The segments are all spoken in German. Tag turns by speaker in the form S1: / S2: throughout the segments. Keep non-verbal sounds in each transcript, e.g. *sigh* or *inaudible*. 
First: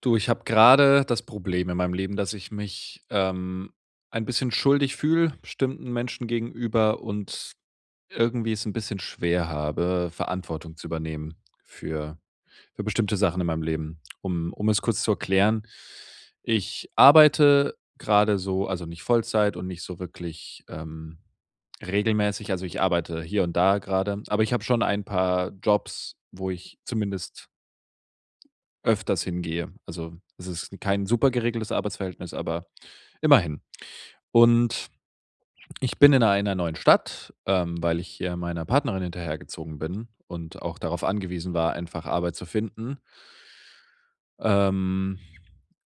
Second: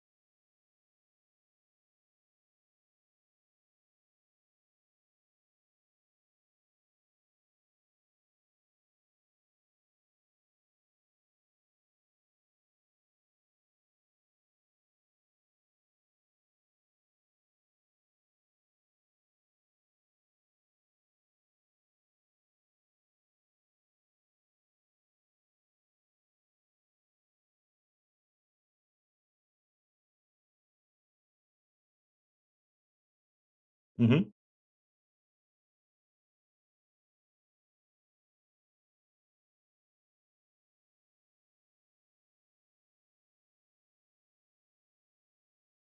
S1: Du, ich habe gerade das Problem in meinem Leben, dass ich mich ein bisschen schuldig fühle, bestimmten Menschen gegenüber und irgendwie es ein bisschen schwer habe, Verantwortung zu übernehmen für, für bestimmte Sachen in meinem Leben. Um es kurz zu erklären, ich arbeite gerade so, also nicht Vollzeit und nicht so wirklich regelmäßig. Also ich arbeite hier und da gerade, aber ich habe schon ein paar Jobs, wo ich zumindest öfters hingehe. Also, es ist kein super geregeltes Arbeitsverhältnis, aber immerhin.
S2: Mhm,
S1: Und ich bin in einer neuen Stadt, weil ich hier meiner Partnerin hinterhergezogen bin und auch darauf angewiesen war, einfach Arbeit zu finden, ähm,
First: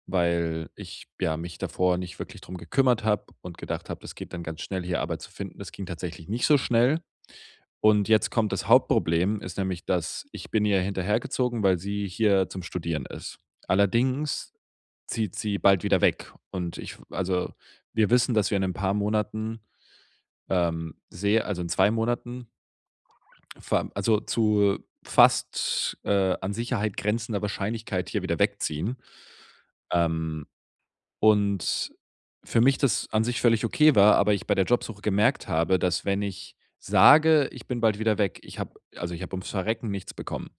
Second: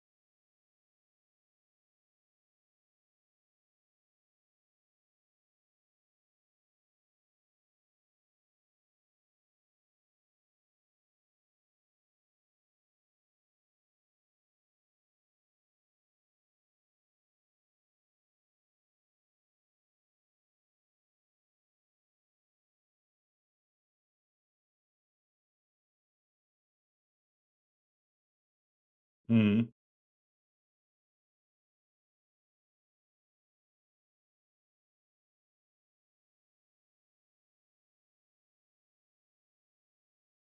S1: weil ich ja mich davor nicht wirklich drum gekümmert habe und gedacht habe, das geht dann ganz schnell, hier Arbeit zu finden. Das ging tatsächlich nicht so schnell. Und jetzt kommt das Hauptproblem, ist nämlich, dass ich bin ihr hinterhergezogen, weil sie hier zum Studieren ist. Allerdings zieht sie bald wieder weg. Und ich also, wir wissen, dass wir in ein paar Monaten, sehe also, in 2 Monaten, ver also, zu fast, an Sicherheit grenzender Wahrscheinlichkeit hier wieder wegziehen.
S2: mhm,
S1: Ähm, und für mich das an sich völlig okay war, aber ich bei der Jobsuche gemerkt habe, dass wenn ich sage: „Ich bin bald wieder weg“, ich habe also, ich habe ums Verrecken nichts bekommen.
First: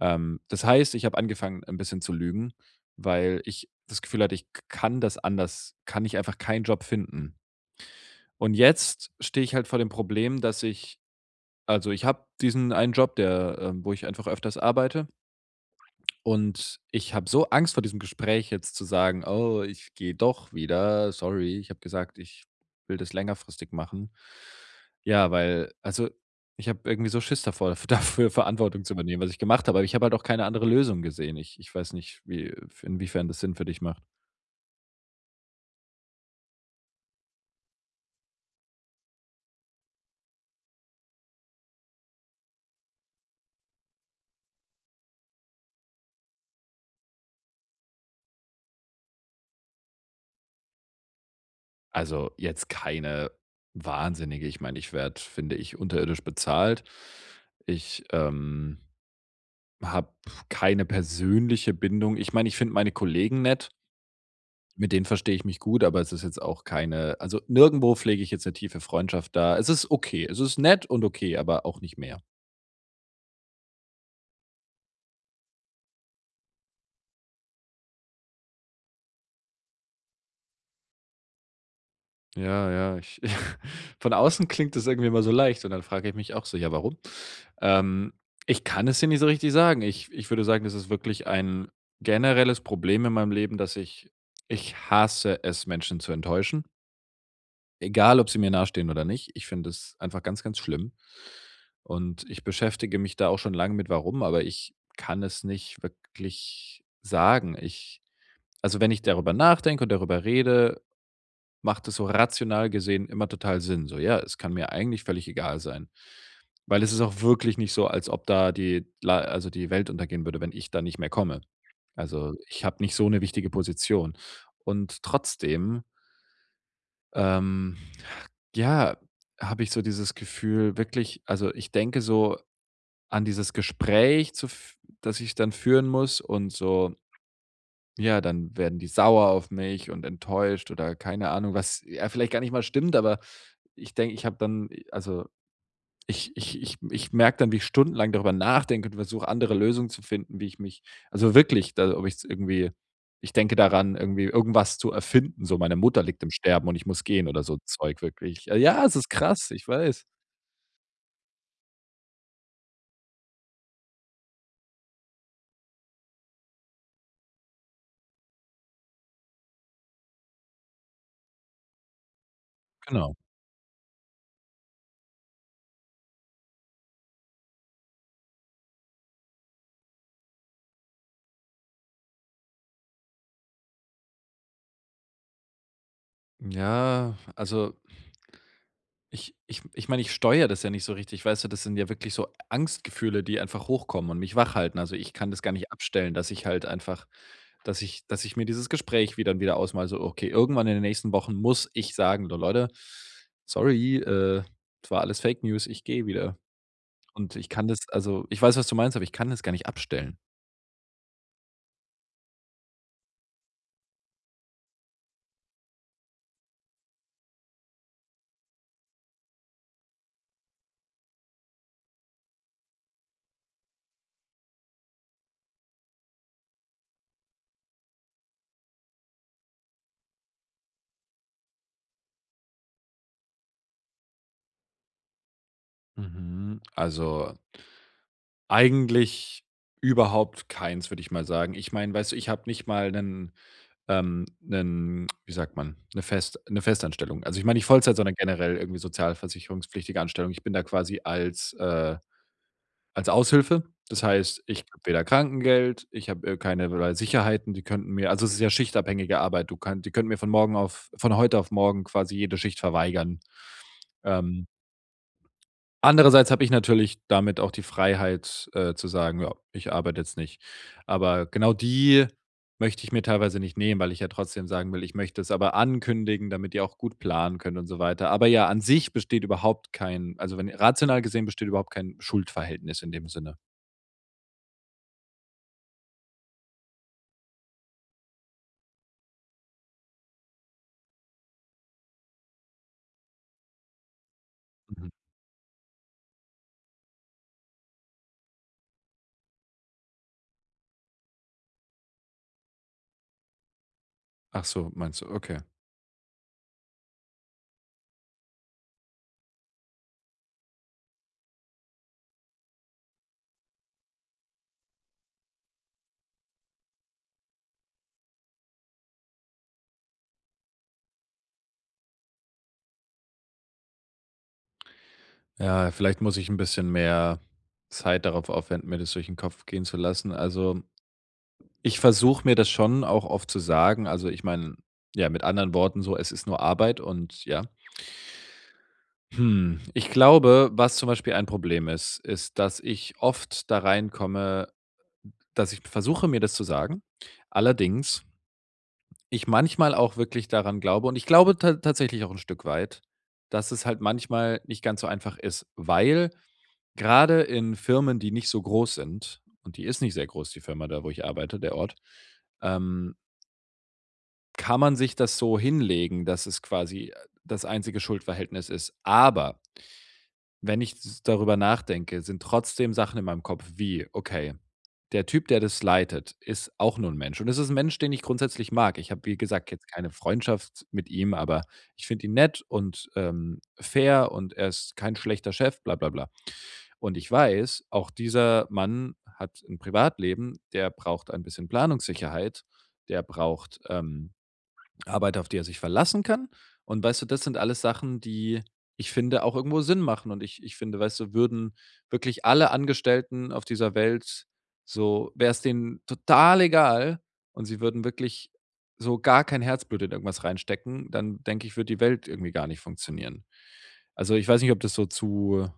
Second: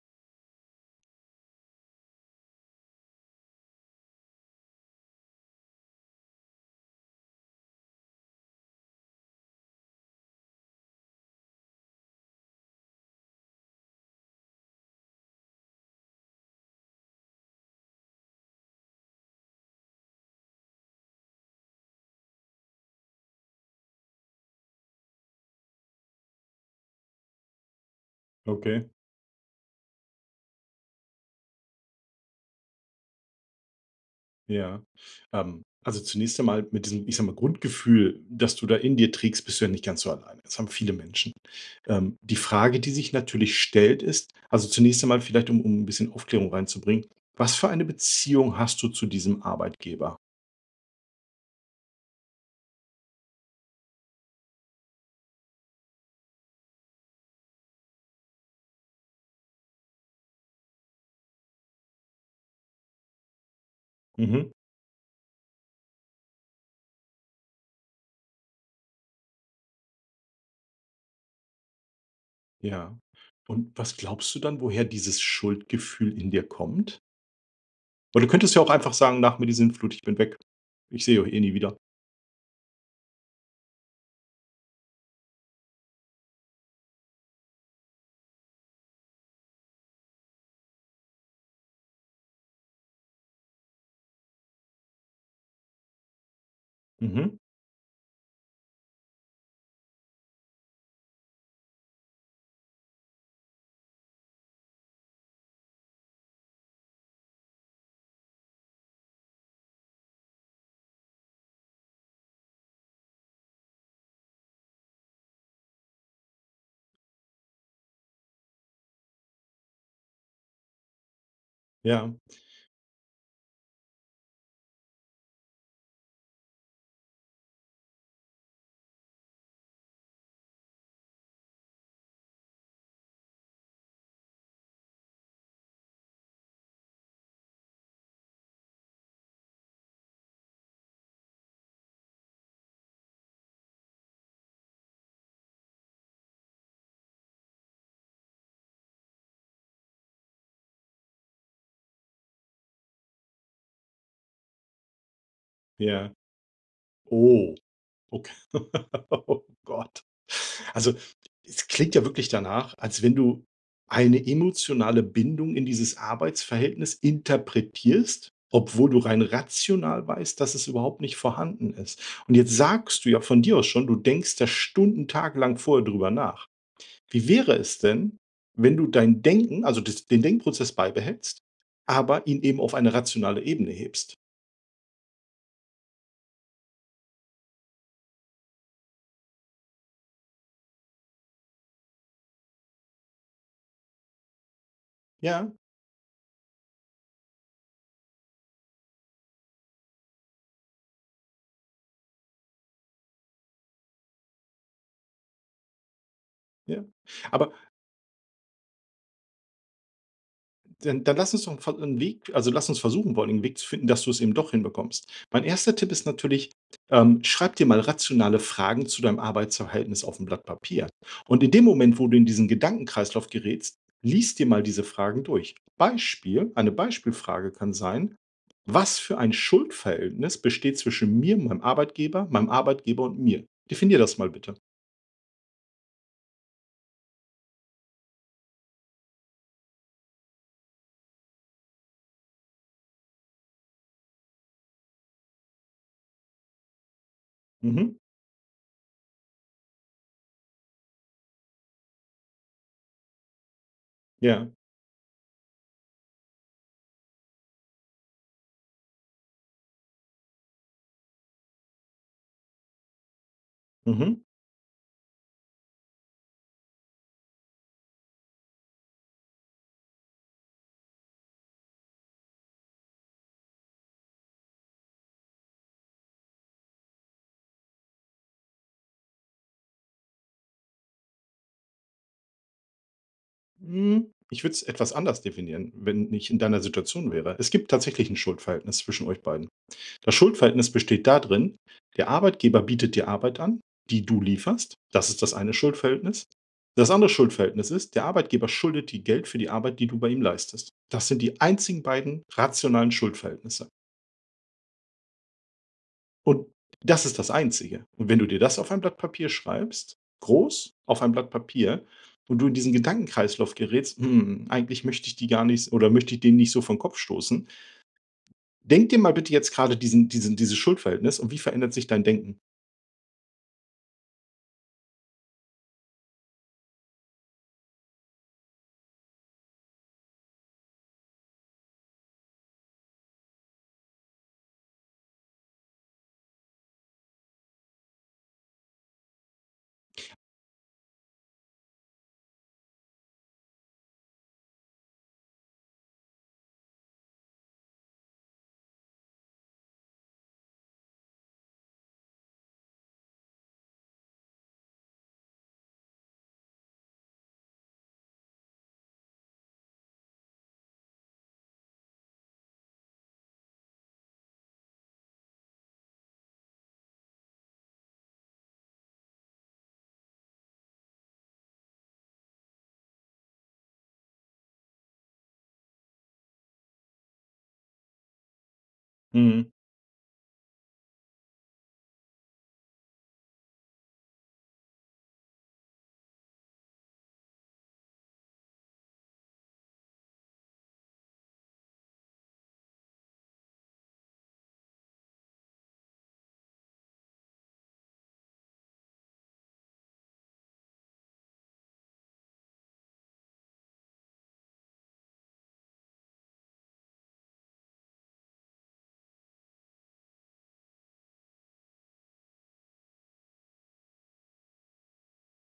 S1: Das heißt, ich habe angefangen, ein bisschen zu lügen, weil ich das Gefühl hatte, ich kann das anders kann ich einfach keinen Job finden. Und jetzt stehe ich halt vor dem Problem, dass ich also, ich habe diesen einen Job, der wo ich einfach öfters arbeite und ich habe so Angst vor diesem Gespräch jetzt zu sagen: „Oh, ich gehe doch wieder. Sorry, ich habe gesagt, ich will das längerfristig machen.“ Ja, weil also, ich habe irgendwie so Schiss davor, *laughs* dafür Verantwortung
S2: okay,
S1: zu übernehmen, was ich gemacht habe. Aber ich habe halt auch keine andere Lösung gesehen. Ich weiß nicht, wie inwiefern das Sinn für dich macht.
S2: ja. Also zunächst einmal mit diesem, ich sage mal, Grundgefühl, das du da in dir trägst, bist du ja nicht ganz so alleine. Das haben viele Menschen. Die Frage, die sich natürlich stellt, ist, also zunächst einmal vielleicht, um ein bisschen Aufklärung reinzubringen, was für eine Beziehung hast du zu diesem Arbeitgeber?
S1: Also, jetzt keine wahnsinnige ich meine, ich werde, finde ich, unterirdisch bezahlt. Ich, habe keine persönliche Bindung. Ich meine, ich finde meine Kollegen nett.
S2: Mhm,
S1: Mit denen verstehe ich mich gut, aber es ist jetzt auch keine also, nirgendwo pflege ich jetzt eine tiefe Freundschaft da. Es ist okay. Es ist nett und okay, aber auch nicht mehr.
S2: ja. Und was glaubst du dann, woher dieses Schuldgefühl in dir kommt? Weil du könntest ja auch einfach sagen, nach mir die Sinnflut, ich bin weg. Ich sehe euch eh nie wieder.
S1: Ja, ja, ich *laughs* von außen klingt das irgendwie immer so leicht und dann frage ich mich auch so: „Ja, warum?“ Ähm, ich kann es dir nicht so richtig sagen. Ich würde sagen, das ist wirklich ein generelles Problem in meinem Leben, dass ich ich hasse es, Menschen zu enttäuschen.
S2: Mhm,
S1: Egal, ob sie mir nahestehen oder nicht. Ich finde es einfach ganz, ganz schlimm. Und ich beschäftige mich da auch schon lange mit warum, aber ich kann es nicht wirklich sagen. Ich also, wenn ich darüber nachdenke und darüber rede, macht es so rational gesehen immer total Sinn. So, ja, es kann mir eigentlich völlig egal sein. Weil es ist auch wirklich nicht so, als ob da die la also, die Welt untergehen würde, wenn ich da nicht mehr komme.
S2: ja,
S1: Also, ich habe nicht so eine wichtige Position. Und trotzdem, ähm ja, habe ich so dieses Gefühl wirklich also, ich denke so an dieses Gespräch, zu f das ich dann führen muss und so ja, dann werden die sauer auf mich und enttäuscht oder keine Ahnung, was ja vielleicht gar nicht mal stimmt, aber ich denke, ich habe dann also, ich merke dann, wie ich stundenlang darüber nachdenke und versuche, andere Lösungen zu finden, wie ich mich also, wirklich, da ob ich es irgendwie ich denke daran, irgendwie irgendwas zu erfinden, so: „Meine Mutter
S2: ja.
S1: liegt im Sterben und ich muss gehen“ oder
S2: Oh.
S1: so Zeug
S2: Okay.
S1: wirklich.
S2: *laughs*
S1: Ja, es ist
S2: Oh
S1: krass, ich
S2: Gott.
S1: weiß.
S2: Also, es klingt ja wirklich danach, als wenn du eine emotionale Bindung in dieses Arbeitsverhältnis interpretierst, obwohl du rein rational weißt, dass es überhaupt nicht vorhanden ist. Und jetzt sagst du
S1: Genau.
S2: ja von dir aus schon, du denkst da Stunden, tagelang vorher drüber nach. Wie wäre es denn, wenn du dein Denken, also das, den Denkprozess beibehältst, aber ihn eben auf eine rationale Ebene hebst?
S1: Ja, also ich meine, ich steuere das ja nicht so richtig, weißt du? Das sind ja wirklich so Angstgefühle, die einfach hochkommen und mich wachhalten. Also, ich kann das
S2: Ja,
S1: gar nicht abstellen, dass ich halt einfach dass ich mir dieses Gespräch wieder dann wieder ausmal so: „Okay, irgendwann in den nächsten Wochen muss ich sagen: 'So Leute, sorry, es war alles Fake News, ich gehe wieder.'“
S2: ja.
S1: Und ich
S2: Aber
S1: kann das also, ich weiß, was du meinst, aber ich kann das gar nicht abstellen.
S2: dann lass uns doch 'n Weg also, lass uns versuchen, vor einen Weg zu finden, dass du es eben doch hinbekommst. Mein erster Tipp ist natürlich, schreib dir mal rationale Fragen zu deinem Arbeitsverhältnis auf ein Blatt Papier. Und in dem Moment, wo du in diesen Gedankenkreislauf gerätst, lies dir mal diese Fragen durch. Beispiel eine Beispielfrage kann sein: „Was für ein Schuldverhältnis besteht zwischen mir, meinem Arbeitgeber und mir?“ Definier das mal bitte.
S1: Mhm. Also, eigentlich überhaupt keins, würde ich mal sagen. Ich meine, weißt du, ich habe nicht mal einen 'nen wie sagt man, eine Fest eine Festanstellung. Also, ich meine nicht
S2: Mhm.
S1: Vollzeit, sondern generell irgendwie sozialversicherungspflichtige Anstellung. Ich bin da quasi als, als Aushilfe. Das heißt,
S2: Ja.
S1: ich habe weder Krankengeld, ich habe, keinerlei Sicherheiten, die könnten mir also, es ist ja schichtabhängige Arbeit. Du kannst die könnten mir von morgen auf von heute auf morgen quasi jede Schicht verweigern.
S2: Mhm.
S1: Ähm Andererseits habe ich natürlich damit auch die Freiheit, zu sagen: „Ja, ich arbeite jetzt nicht.“ Aber genau die möchte ich mir teilweise nicht nehmen, weil ich ja trotzdem sagen will, ich möchte es aber ankündigen, damit ihr auch gut planen könnt und so weiter. Aber ja, an sich besteht überhaupt kein also, wenn rational gesehen besteht überhaupt kein Schuldverhältnis in dem Sinne.
S2: Hm, ich würde es etwas anders definieren, wenn ich in deiner Situation wäre. Es gibt tatsächlich ein Schuldverhältnis zwischen euch beiden. Das Schuldverhältnis besteht darin, der Arbeitgeber bietet dir Arbeit an, die du lieferst.
S1: Mhm.
S2: Das ist das eine Schuldverhältnis. Das andere Schuldverhältnis ist, der Arbeitgeber schuldet dir Geld für die Arbeit, die du bei ihm leistest. Das sind die einzigen beiden rationalen Schuldverhältnisse.
S1: Ach so, meinst du? Okay.
S2: Und das ist das Einzige. Und wenn du dir das auf ein Blatt Papier schreibst, groß auf ein Blatt Papier, und du in diesen Gedankenkreislauf gerätst: „Hm, eigentlich möchte ich die gar nicht oder möchte ich den nicht so vor Kopf stoßen.“ Denk dir mal bitte jetzt gerade diesen diesen dieses Schuldverhältnis und wie verändert sich dein Denken?
S1: Ja, vielleicht muss ich ein bisschen mehr Zeit darauf aufwenden, mir das durch den Kopf gehen zu lassen. Also ich versuche mir das schon auch oft zu sagen. Also, ich meine, ja, mit anderen Worten so, es ist nur Arbeit und ja. Hm, ich glaube, was zum Beispiel ein Problem ist, ist, dass ich oft da reinkomme, dass ich versuche, mir das zu sagen. Allerdings, ich manchmal auch wirklich daran glaube und ich glaube ta tatsächlich auch ein Stück weit, dass es halt manchmal nicht ganz so einfach ist, weil gerade in Firmen, die nicht so groß sind und die ist nicht sehr groß, die Firma da, wo ich arbeite, der Ort, ähm kann man sich das so hinlegen, dass es quasi das einzige Schuldverhältnis ist. Aber wenn ich s darüber nachdenke, sind trotzdem Sachen in meinem Kopf wie: „Okay, der Typ, der das leitet, ist auch nur ein Mensch.“ Und es ist ein Mensch, den ich grundsätzlich mag. Ich habe, wie
S2: Mhm.
S1: gesagt, jetzt keine Freundschaft mit ihm, aber ich finde ihn nett und, fair und er ist kein schlechter Chef, bla bla bla. Und ich weiß, auch dieser Mann hat ein Privatleben, der braucht ein bisschen Planungssicherheit, der braucht, Arbeit, auf die er sich verlassen kann. Und weißt du, das sind alles Sachen, die ich finde, auch irgendwo Sinn machen. Und ich finde, weißt du, würden wirklich alle Angestellten auf dieser Welt so, wäre es denen total egal und sie würden wirklich so gar kein Herzblut in irgendwas reinstecken, dann denke ich, würde die Welt irgendwie gar nicht funktionieren. Also ich weiß nicht, ob das so zu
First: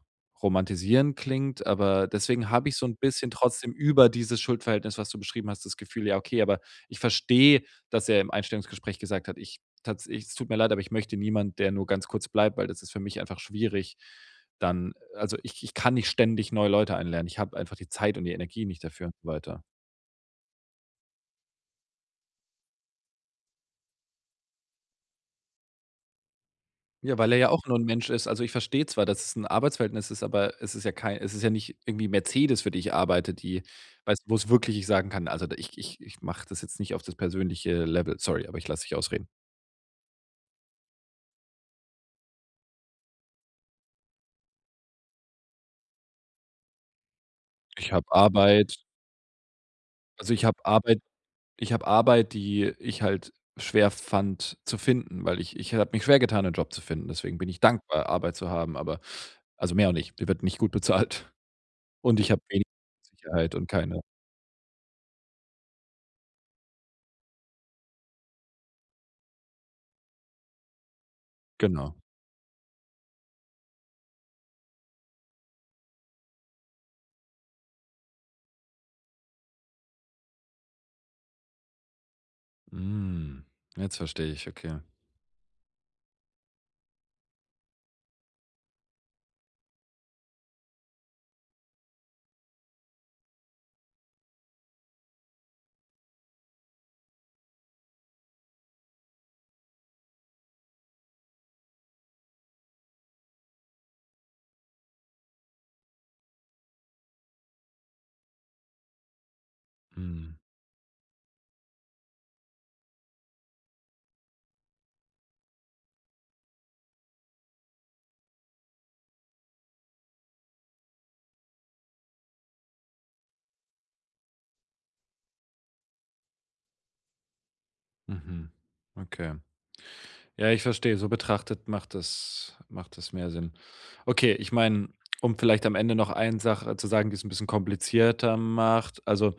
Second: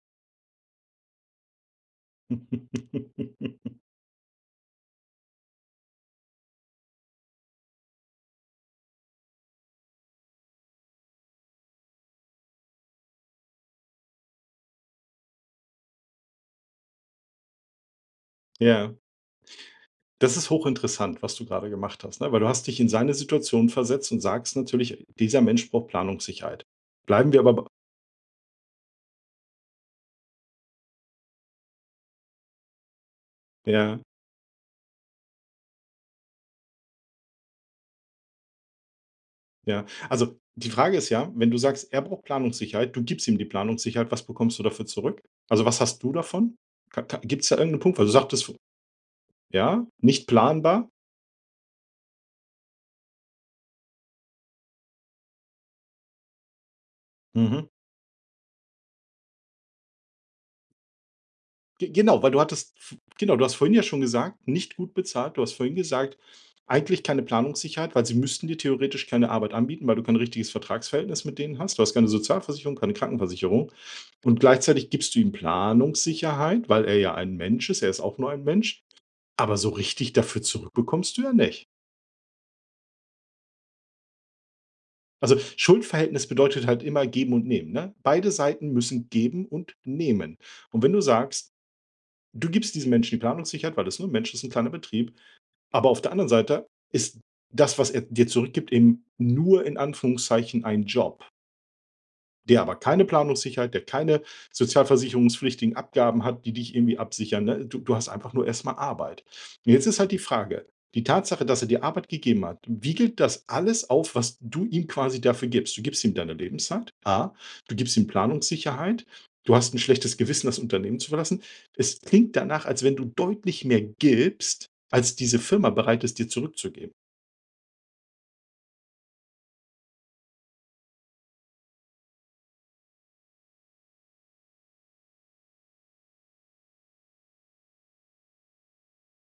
S1: romantisierend klingt, aber deswegen habe ich so ein bisschen trotzdem
S2: *laughs*
S1: über dieses Schuldverhältnis, was du beschrieben hast, das Gefühl, ja, okay, aber ich verstehe, dass er im Einstellungsgespräch gesagt hat: „Ich tats ich es tut mir leid, aber ich möchte niemand, der nur ganz kurz bleibt, weil das ist für mich einfach schwierig. Dann also, ich kann nicht ständig neue Leute einlernen. Ich habe einfach die Zeit und die Energie nicht
S2: Ja,
S1: dafür“ und so weiter.
S2: das ist hochinteressant, was du gerade gemacht hast, ne? Weil du hast dich in seine Situation versetzt und sagst natürlich: „Dieser Mensch braucht Planungssicherheit.“
S1: Ja,
S2: Bleiben
S1: weil er
S2: wir
S1: ja
S2: aber b
S1: auch nur ein Mensch ist. Also, ich verstehe zwar, dass es ein Arbeitsverhältnis ist, aber es ist ja kein, es ist ja nicht irgendwie Mercedes, für die ich arbeite, die
S2: ja.
S1: weißt du, wo es wirklich ich sagen kann: „Also, da ich mache das jetzt nicht auf das persönliche Level. Sorry, aber ich lasse dich ausreden.
S2: Ja, also die Frage ist ja, wenn du sagst, er braucht Planungssicherheit, du gibst ihm die Planungssicherheit, was bekommst du dafür zurück? Also was hast du davon? Gibt es da irgendeinen
S1: Ich
S2: Punkt,
S1: habe
S2: weil du sagtest,
S1: Arbeit
S2: ja, nicht
S1: also, ich habe
S2: planbar?
S1: Arbeit.“ Ich habe Arbeit, die ich halt schwer fand zu finden, weil ich habe mich schwer getan, einen Job zu finden. Deswegen bin ich
S2: Mhm.
S1: dankbar, Arbeit zu haben, aber also, mehr auch nicht. Die wird nicht gut bezahlt
S2: Ge-
S1: *laughs* und
S2: Genau, weil
S1: ich
S2: du
S1: habe wenig
S2: hattest, f- genau, du hast
S1: Sicherheit und
S2: vorhin ja schon
S1: keine
S2: gesagt, nicht gut bezahlt. Du hast vorhin gesagt, eigentlich keine Planungssicherheit, weil sie müssten dir theoretisch keine Arbeit anbieten, weil du kein richtiges Vertragsverhältnis mit denen hast. Du hast
S1: genau.
S2: keine Sozialversicherung, keine Krankenversicherung. Und gleichzeitig gibst du ihm Planungssicherheit, weil er ja ein Mensch ist. Er ist auch nur ein Mensch. Aber so richtig dafür zurück bekommst du ja nicht.
S1: Hm, jetzt verstehe ich, okay.
S2: Also, Schuldverhältnis bedeutet halt immer geben und nehmen, ne? Beide Seiten müssen geben und nehmen. Und wenn du sagst, du gibst diesem Menschen die Planungssicherheit, weil das nur ein Mensch ist, ein kleiner Betrieb, aber auf der anderen Seite ist das, was er dir zurückgibt, eben nur in Anführungszeichen ein Job, der aber keine Planungssicherheit, der keine sozialversicherungspflichtigen Abgaben hat, die dich irgendwie absichern. Ne? Du hast einfach nur erstmal Arbeit. Und jetzt ist halt die
S1: Mhm,
S2: Frage, die Tatsache, dass er dir Arbeit gegeben hat, wiegelt das alles auf, was du ihm quasi dafür gibst? Du gibst ihm deine Lebenszeit, A, du gibst ihm Planungssicherheit, du hast ein schlechtes Gewissen, das Unternehmen zu verlassen. Es klingt danach, als wenn du deutlich mehr gibst, als diese Firma bereit ist, dir zurückzugeben.
S1: mhm, okay. Ja, ich verstehe. So betrachtet macht das mehr Sinn. Okay, ich meine, um vielleicht am Ende noch eine Sache zu sagen, die es ein bisschen komplizierter macht. Also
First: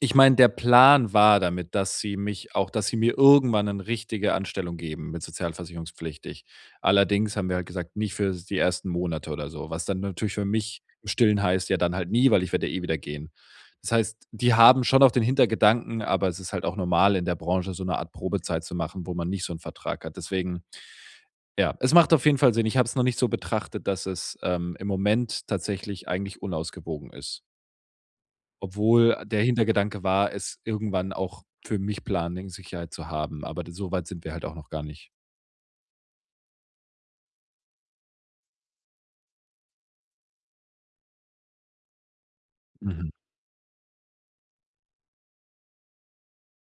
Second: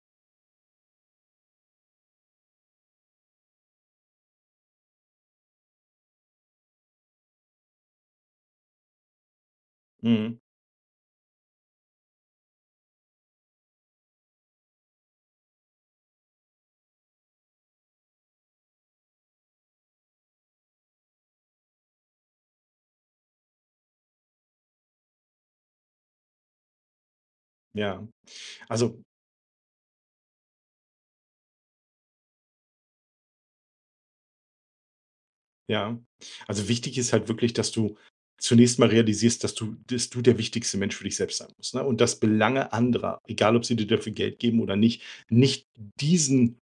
S1: ich meine, der Plan war damit, dass sie mich auch dass sie mir irgendwann eine richtige Anstellung geben mit sozialversicherungspflichtig. Allerdings haben wir halt gesagt, nicht für die ersten Monate oder so, was dann natürlich
S2: Mhm.
S1: für mich im Stillen heißt, ja dann halt nie, weil ich werde ja eh wieder gehen. Das heißt, die haben schon auch den Hintergedanken, aber es ist halt auch normal in der Branche, so eine Art Probezeit zu machen, wo man nicht so einen Vertrag hat. Deswegen, ja, es macht auf jeden Fall Sinn. Ich habe es noch nicht so betrachtet, dass es, im Moment tatsächlich eigentlich unausgewogen ist.
S2: Ja, also
S1: Obwohl der Hintergedanke war, es irgendwann auch für mich Planungssicherheit zu haben, aber d so weit sind wir halt auch noch gar nicht.
S2: ja. Also, wichtig ist halt wirklich, dass du zunächst mal realisierst, dass du der wichtigste Mensch für dich selbst sein musst, ne? Und dass Belange
S1: Mhm,
S2: anderer, egal ob sie dir dafür Geld geben oder nicht, nicht diesen,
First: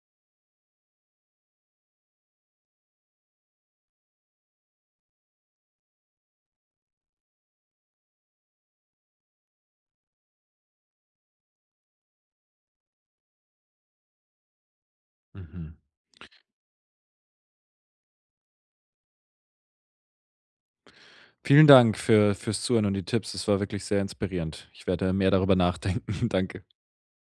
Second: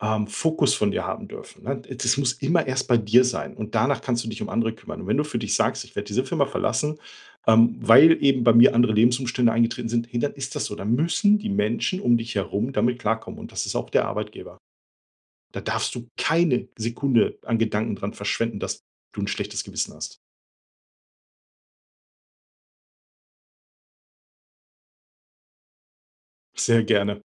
S2: Fokus von dir haben dürfen, ne? Das muss immer erst bei dir sein und danach kannst du dich um andere kümmern. Und wenn du für dich sagst: „Ich werde diese Firma verlassen, weil eben bei mir andere Lebensumstände eingetreten sind“, hey, dann ist das so. Dann müssen die Menschen um dich herum damit klarkommen und das ist auch der Arbeitgeber. Da
S1: mhm.
S2: darfst du keine Sekunde an Gedanken dran verschwenden, dass du ein schlechtes Gewissen hast.
S1: Vielen Dank für fürs Zuhören und die Tipps. Es war wirklich sehr inspirierend. Ich werde mehr darüber nachdenken. *laughs* Danke.
S2: Sehr gerne.